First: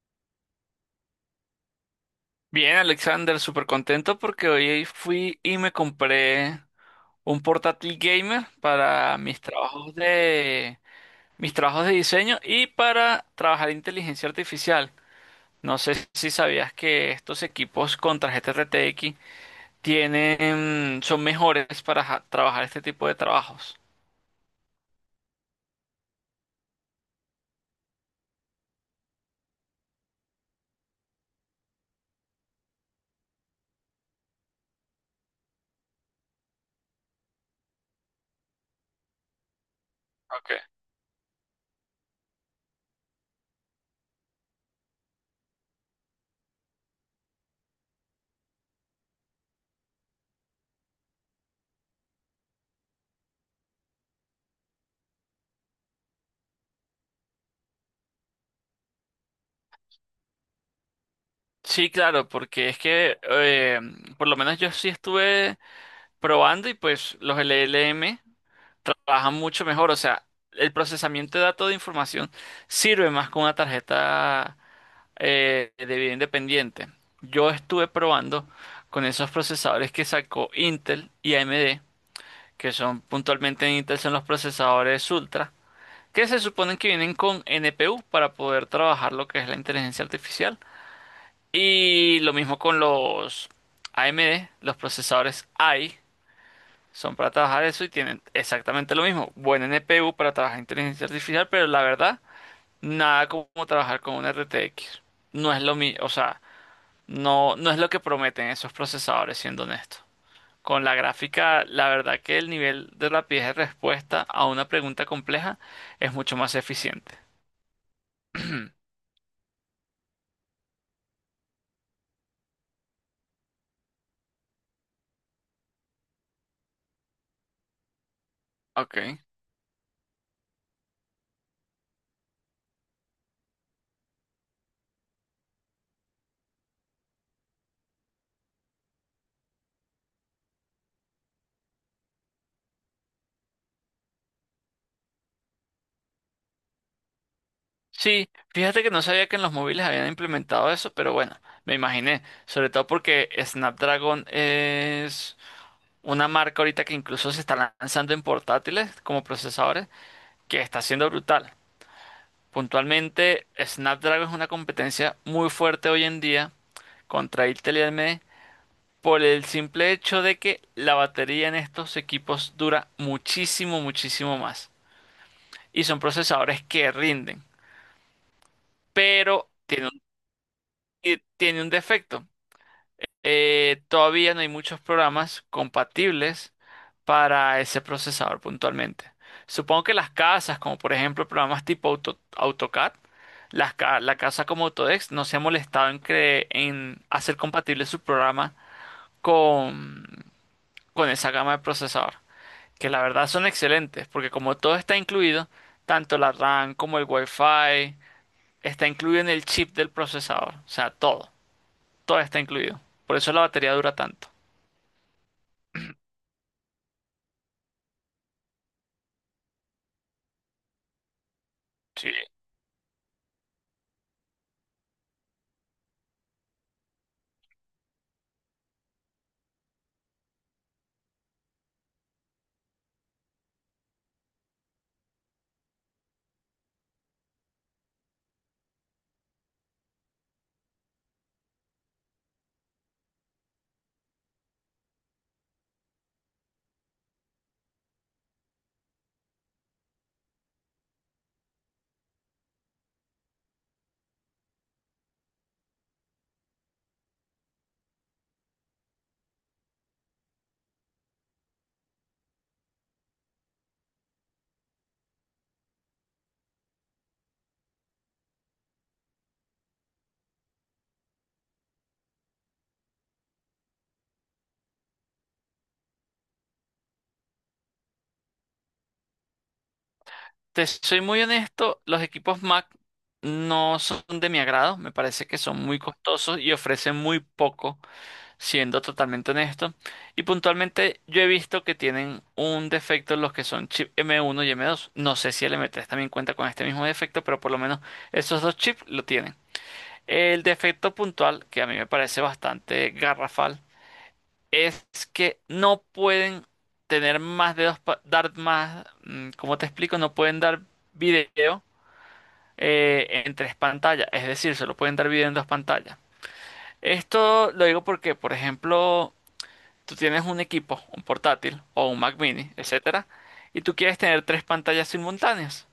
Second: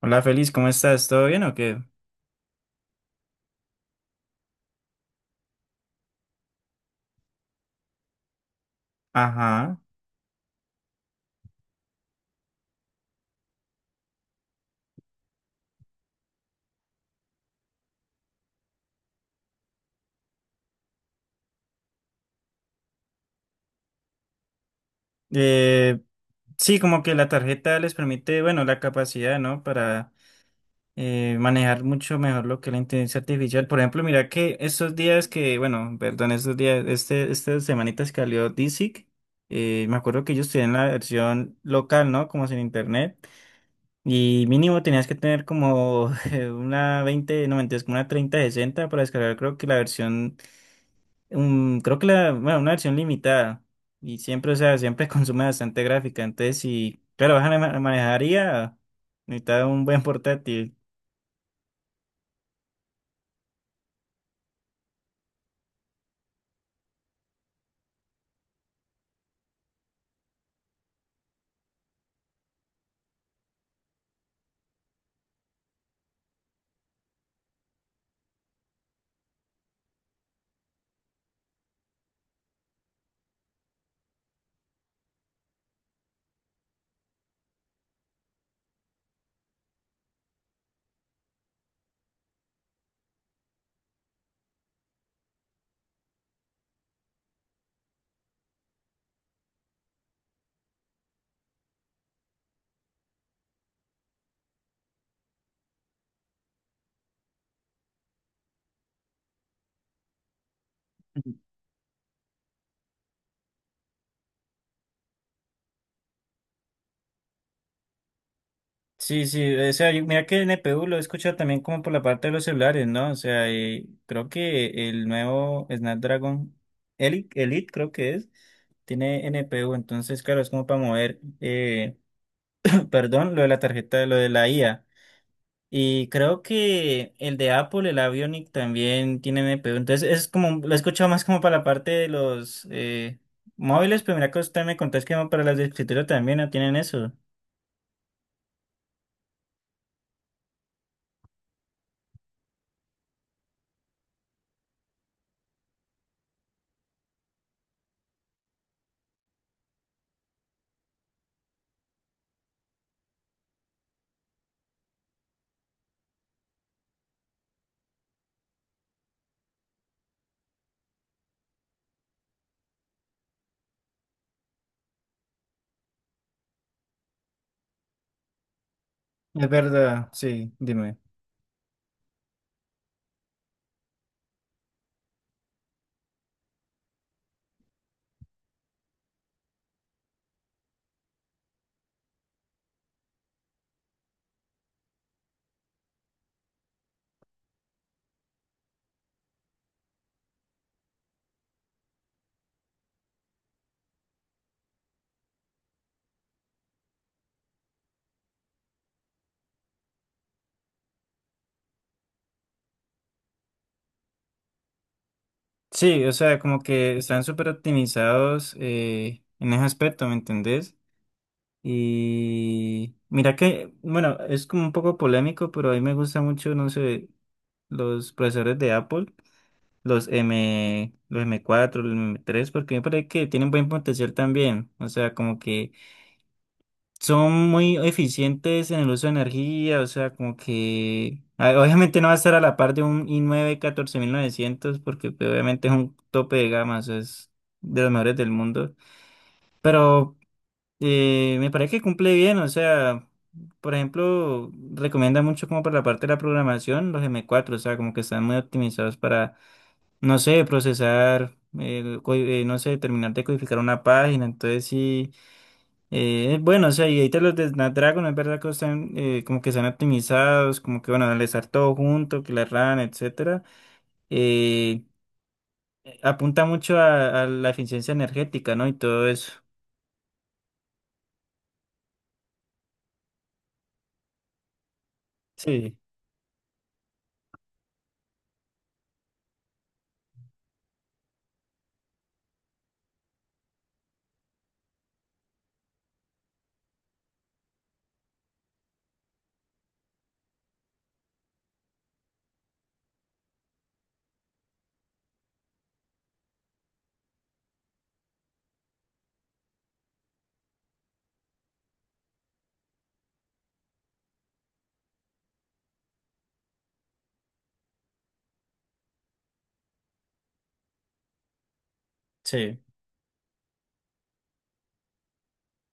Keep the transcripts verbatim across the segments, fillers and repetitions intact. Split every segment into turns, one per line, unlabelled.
Hola, Feliz, ¿cómo estás? ¿Todo bien o qué?
Bien, Alexander, súper contento porque hoy fui y me compré un portátil gamer para mis
Ajá.
trabajos de mis trabajos de diseño y para trabajar inteligencia artificial. No sé si sabías que estos equipos con tarjeta R T X tienen, mm, son mejores para ja- trabajar este tipo de trabajos.
Eh, sí, como que la tarjeta les permite, bueno, la capacidad, ¿no? Para eh, manejar mucho mejor lo que es la inteligencia artificial. Por ejemplo, mira que estos días que, bueno, perdón, estos días, este, estas semanitas que salió DeepSeek. Eh, me acuerdo que ellos
Okay.
tenían la versión local, ¿no? Como sin internet. Y mínimo tenías que tener como eh, una veinte, no mentiras, como una treinta, sesenta para descargar, creo que la versión. Mm, creo que la, bueno, una versión limitada. Y siempre, o sea, siempre consume bastante gráfica. Entonces, si, claro, vas a ma- manejaría, necesitas un buen portátil.
Sí, claro, porque es que eh, por lo menos yo sí estuve probando y pues los L L M trabajan mucho mejor. O sea, el procesamiento de datos de información sirve más con una tarjeta eh, de video independiente. Yo estuve probando con esos procesadores que sacó Intel y A M D, que son puntualmente en Intel son los procesadores Ultra, que se suponen que vienen con N P U para poder trabajar lo que es la inteligencia artificial. Y lo mismo con los A M D, los procesadores A I. Son para trabajar eso y tienen exactamente lo mismo. Buen N P U para trabajar inteligencia artificial, pero la verdad, nada como trabajar con un R T X. No es lo mismo, o sea, no, no es lo que prometen esos procesadores, siendo honesto. Con la
Ujú.
gráfica, la verdad que el nivel de rapidez de respuesta a una pregunta compleja es mucho más eficiente.
Sí, sí, o sea, yo- mira que el N P U lo he escuchado también como por la parte de los celulares, ¿no? O sea, eh, creo que el nuevo Snapdragon Elite, Elite creo que es,
Ok.
tiene N P U. Entonces, claro, es como para mover, eh, perdón, lo de la tarjeta, lo de la I A. Y creo que el de Apple, el Avionic, también tiene N P U. Entonces es como, lo he escuchado más como para la parte de los eh, móviles, pero mira que usted me contó es que para las de escritorio también no tienen eso.
Sí, fíjate que no sabía que en los móviles habían implementado eso, pero bueno, me imaginé, sobre todo porque Snapdragon es una marca ahorita que incluso se está lanzando en portátiles como procesadores, que está siendo brutal. Puntualmente, Snapdragon es una competencia muy fuerte hoy en día contra Intel y A M D por el simple hecho de que la batería en estos equipos dura muchísimo, muchísimo más. Y son procesadores que rinden,
Es
pero tiene un,
verdad, sí, dime.
tiene un defecto. Eh, todavía no hay muchos programas compatibles para ese procesador puntualmente. Supongo que las casas, como por ejemplo programas tipo Auto- AutoCAD, las ca- la casa como Autodesk no se ha molestado en, cre- en hacer compatible su programa con, con esa gama de procesador, que la verdad son excelentes, porque como todo está incluido, tanto la RAM como el Wi-Fi, está incluido en el chip del procesador, o sea, todo, todo está incluido. Por eso la batería dura tanto.
Sí, o sea, como que están súper optimizados eh, en ese aspecto, ¿me entendés?
Sí.
Y mira que, bueno, es como un poco polémico, pero a mí me gusta mucho, no sé, los procesadores de Apple. Los M, los m cuatro, los m tres, porque me parece que tienen buen potencial también. O sea, como que son muy eficientes en el uso de energía. O sea, como que ah, obviamente no va a estar a la par de un i nueve catorce mil novecientos, porque pues, obviamente es un tope de gama, o sea, es de los mejores del mundo. Pero eh, me parece que cumple bien. O sea, por ejemplo, recomienda mucho como para la parte de la programación los m cuatro. O sea, como que están muy optimizados para no sé, procesar, eh, co- eh, no sé, terminar de codificar una página. Entonces sí, eh, es bueno. O sea, y ahorita los de Snapdragon, es verdad que están eh, como que están optimizados, como que bueno, al estar todo junto, que la RAM, etcétera, eh, apunta mucho a, a la eficiencia energética, ¿no? Y todo eso.
Te soy muy honesto, los equipos Mac no son de mi agrado, me parece que son
Sí,
muy costosos y ofrecen muy poco, siendo totalmente honesto. Y puntualmente yo he visto que tienen un defecto los que son chip M uno y M dos. No sé si el M tres también cuenta con este mismo defecto, pero por lo menos esos dos chips lo tienen. El defecto puntual, que a mí me parece bastante garrafal, es que no pueden tener más de dos, pa- dar más, mm, ¿cómo te explico? No pueden dar video eh, en tres pantallas, es decir, se lo pueden dar video en dos pantallas. Esto lo digo porque, por ejemplo, tú tienes un equipo, un portátil o un Mac Mini,
sí,
etcétera, y tú quieres tener tres pantallas simultáneas.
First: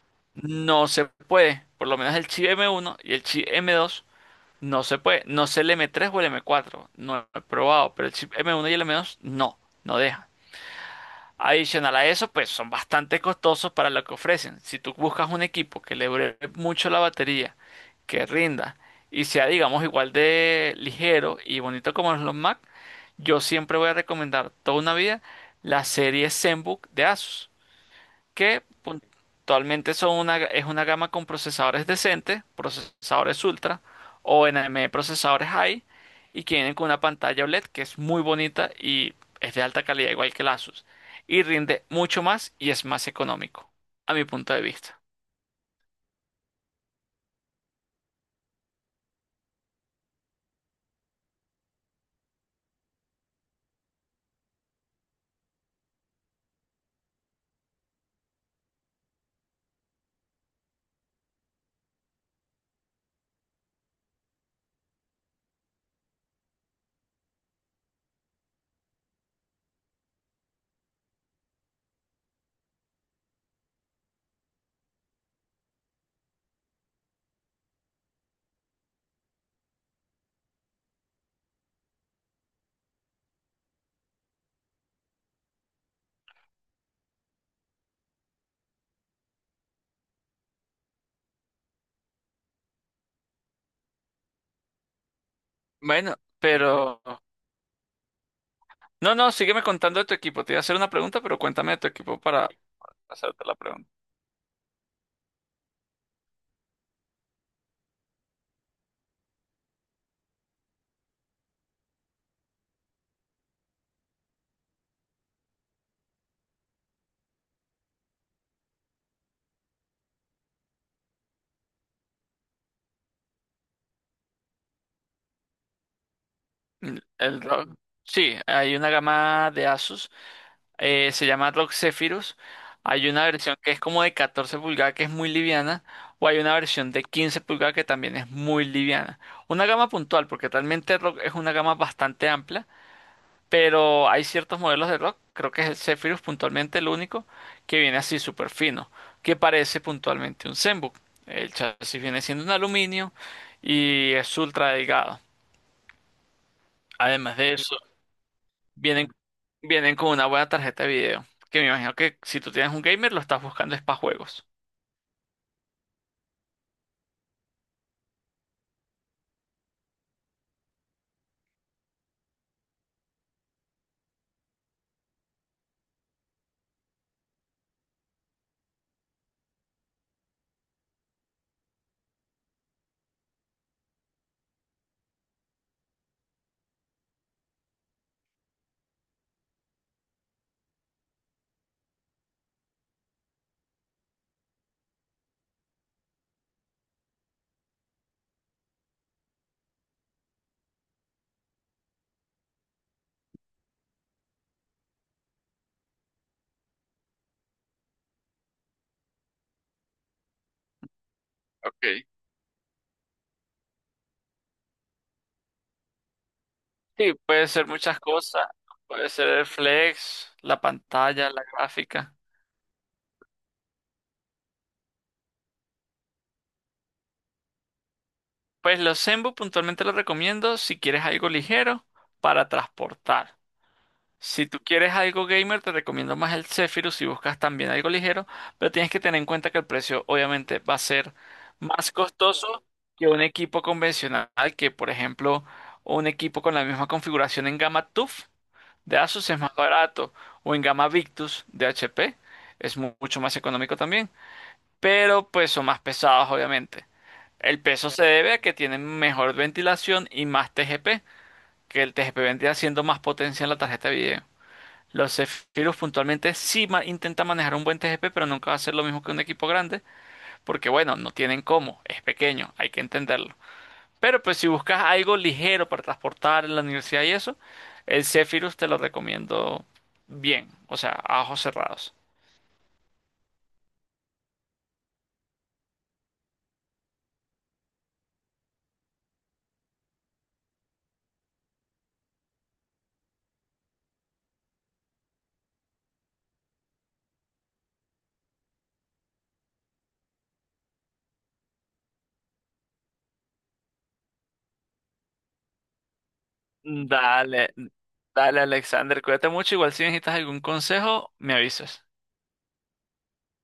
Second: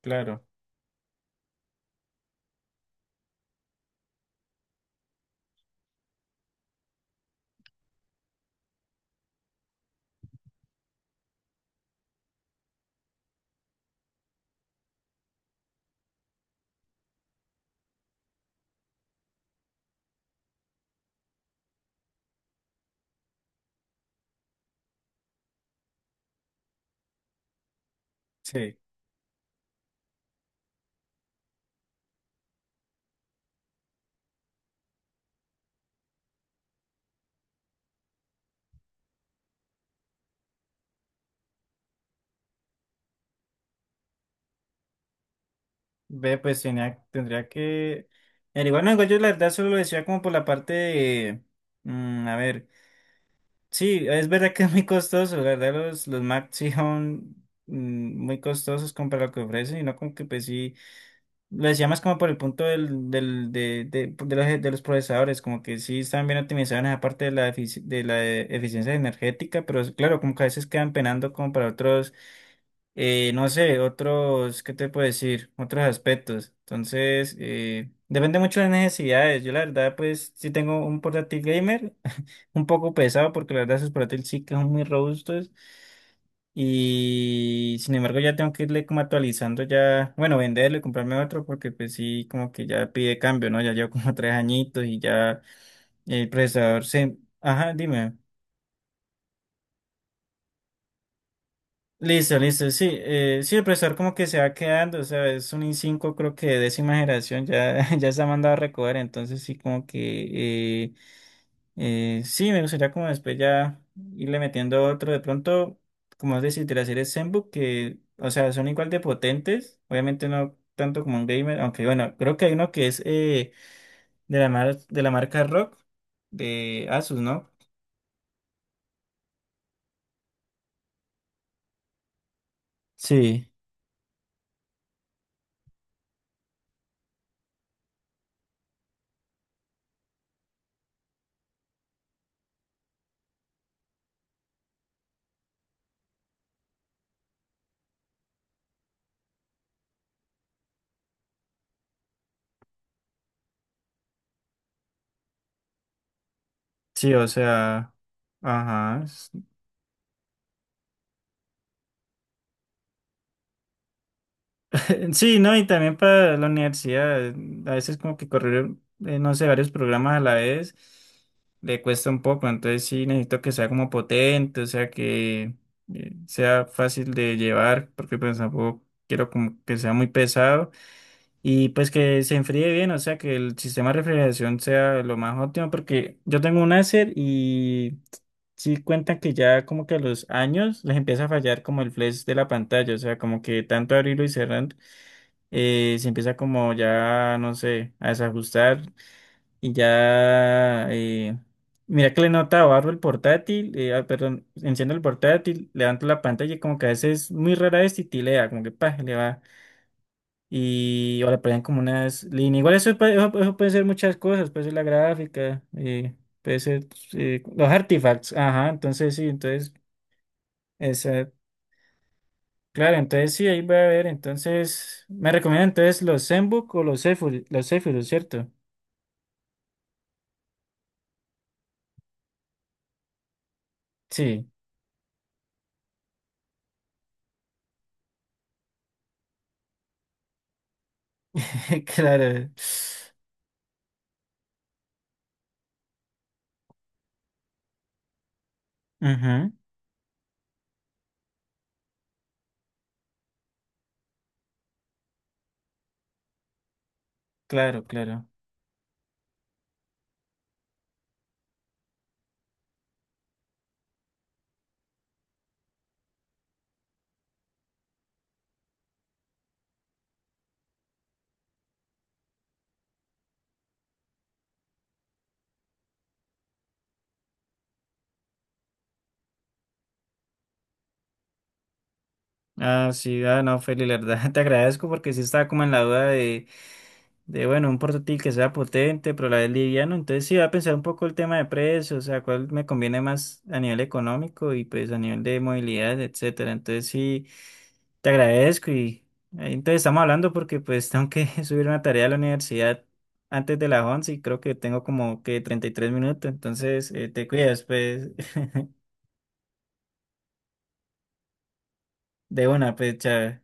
claro,
No se puede, por lo menos el chip M uno y el chip M dos no se puede. No sé el M tres o el M cuatro, no he probado, pero el chip M uno y el M dos no, no deja. Adicional a eso, pues son bastante costosos para lo que ofrecen. Si tú buscas un equipo que le dure mucho la batería, que rinda y sea, digamos, igual de ligero y bonito como los Mac, yo siempre voy a recomendar toda una vida la serie ZenBook de Asus, que
sí.
puntualmente son una, es una gama con procesadores decentes, procesadores ultra o N M E procesadores high, y que vienen con una pantalla O LED que es muy bonita y es de alta calidad igual que el Asus, y rinde mucho más y es más económico a mi punto de vista.
Ve, pues tenía, tendría que... Pero igual, no, igual yo la verdad solo lo decía como por la parte de... mm, A ver. Sí, es verdad que es muy costoso, la verdad los, los Macs sí son mm, muy costosos comparado a lo que ofrecen, y no como que pues sí, lo decía más como por el punto del, del, de, de, de los, de los procesadores, como que sí están bien optimizados en esa parte de la, efici- de la eficiencia energética, pero es- claro, como que a veces quedan penando como para otros, eh, no sé, otros, ¿qué te puedo decir? Otros aspectos. Entonces, eh, depende mucho de las necesidades. Yo la verdad pues sí tengo un portátil gamer un poco pesado, porque la verdad esos portátiles sí que son muy robustos, y sin embargo ya tengo que irle como actualizando, ya, bueno, venderlo y comprarme otro, porque pues sí, como que ya pide cambio, ¿no? Ya llevo como tres añitos y ya
Bueno,
el procesador
pero
se... Ajá, dime.
no, no, sígueme contando de tu equipo. Te iba a hacer una pregunta, pero cuéntame de tu equipo
Listo,
para
listo, sí, eh,
hacerte la
sí, el
pregunta.
procesador como que se va quedando, o sea, es un i cinco creo que de décima generación, ya, ya se ha mandado a recoger, entonces sí como que... eh, Eh, sí, me gustaría como después ya irle metiendo otro. De pronto, como es decir, de las series Zenbook, que, o sea, son igual de potentes. Obviamente no tanto como un gamer, aunque bueno, creo que hay uno que es eh, de la mar- de la marca Rock de
El
Asus,
el
¿no?
R O G. Sí, hay una gama de Asus. Eh, se llama R O G Zephyrus. Hay una
Sí,
versión que es como de catorce pulgadas que es muy liviana. O hay una versión de quince pulgadas que también es muy liviana. Una gama puntual, porque realmente R O G es una gama bastante amplia. Pero hay ciertos modelos de R O G. Creo que es el Zephyrus puntualmente el único que viene así súper fino. Que parece puntualmente un Zenbook. El chasis viene siendo un aluminio y es ultra delgado.
sí, o
Además de eso,
sea, ajá.
Vienen, vienen con una buena tarjeta de video. Que me imagino que si tú tienes un gamer, lo estás buscando es para juegos.
Sí, no, y también para la universidad, eh, a veces como que correr, eh, no sé, varios programas a la vez le cuesta un poco, entonces sí necesito que sea como potente, o sea, que eh, sea fácil de llevar, porque pues tampoco quiero como que sea muy pesado, y pues que se enfríe bien, o sea, que el sistema de refrigeración sea lo más óptimo, porque yo tengo un Acer y sí cuentan que ya como que a los años les empieza a fallar como el flash de la pantalla, o sea, como que tanto abrirlo y cerrar eh, se empieza como ya, no sé, a desajustar. Y ya, eh, mira que le nota, barro el portátil, eh, ah, perdón, enciendo el portátil, levanto la pantalla, y como que a veces muy rara vez titilea, como que pa, le va y o le ponen como
Ok.
unas líneas, igual eso, puede- eso, eso puede ser muchas cosas, puede ser la gráfica, eh, puede ser
Sí,
eh,
puede ser
los
muchas
artifacts,
cosas.
ajá,
Puede
entonces sí,
ser el
entonces,
flex, la
esa,
pantalla, la gráfica.
claro, entonces sí, ahí voy a ver, entonces, me recomiendan entonces los Zenbook o los Zephyrus, los Zephyrus, ¿cierto?
Pues los Zenbook puntualmente los recomiendo si quieres algo ligero para transportar.
Sí,
Si tú quieres algo gamer, te recomiendo más el Zephyrus si buscas también algo ligero, pero tienes que tener en cuenta que el precio obviamente va a ser más
claro.
costoso que un equipo convencional, que por ejemplo un equipo con la misma configuración en gama T U F de Asus es
Ujú.
más barato, o en gama Victus de H P es mu- mucho más económico también, pero pues son más pesados obviamente. El
Claro,
peso se
claro.
debe a que tienen mejor ventilación y más T G P, que el T G P vendría siendo más potencia en la tarjeta de video. Los Zephyrus puntualmente sí ma- intenta manejar un buen T G P, pero nunca va a ser lo mismo que un equipo grande, porque bueno, no tienen cómo, es pequeño, hay que entenderlo. Pero pues si buscas algo ligero para transportar en la universidad y eso, el Zephyrus te lo recomiendo bien, o sea, a ojos cerrados.
Ah, sí, ah, no, Feli, la verdad te agradezco porque sí estaba como en la duda de, de, bueno, un portátil que sea potente, pero a la vez liviano. Entonces sí, voy a pensar un poco el tema de precio, o sea, cuál me conviene más a nivel económico y pues a nivel de movilidad, etcétera. Entonces sí, te agradezco, y ahí entonces estamos hablando porque pues tengo que subir una tarea a la universidad antes de las once, y creo que tengo como que treinta y tres minutos. Entonces eh, te
Dale,
cuidas, pues,
dale Alexander, cuídate mucho, igual si necesitas algún consejo, me avisas.
de una, pues, chao.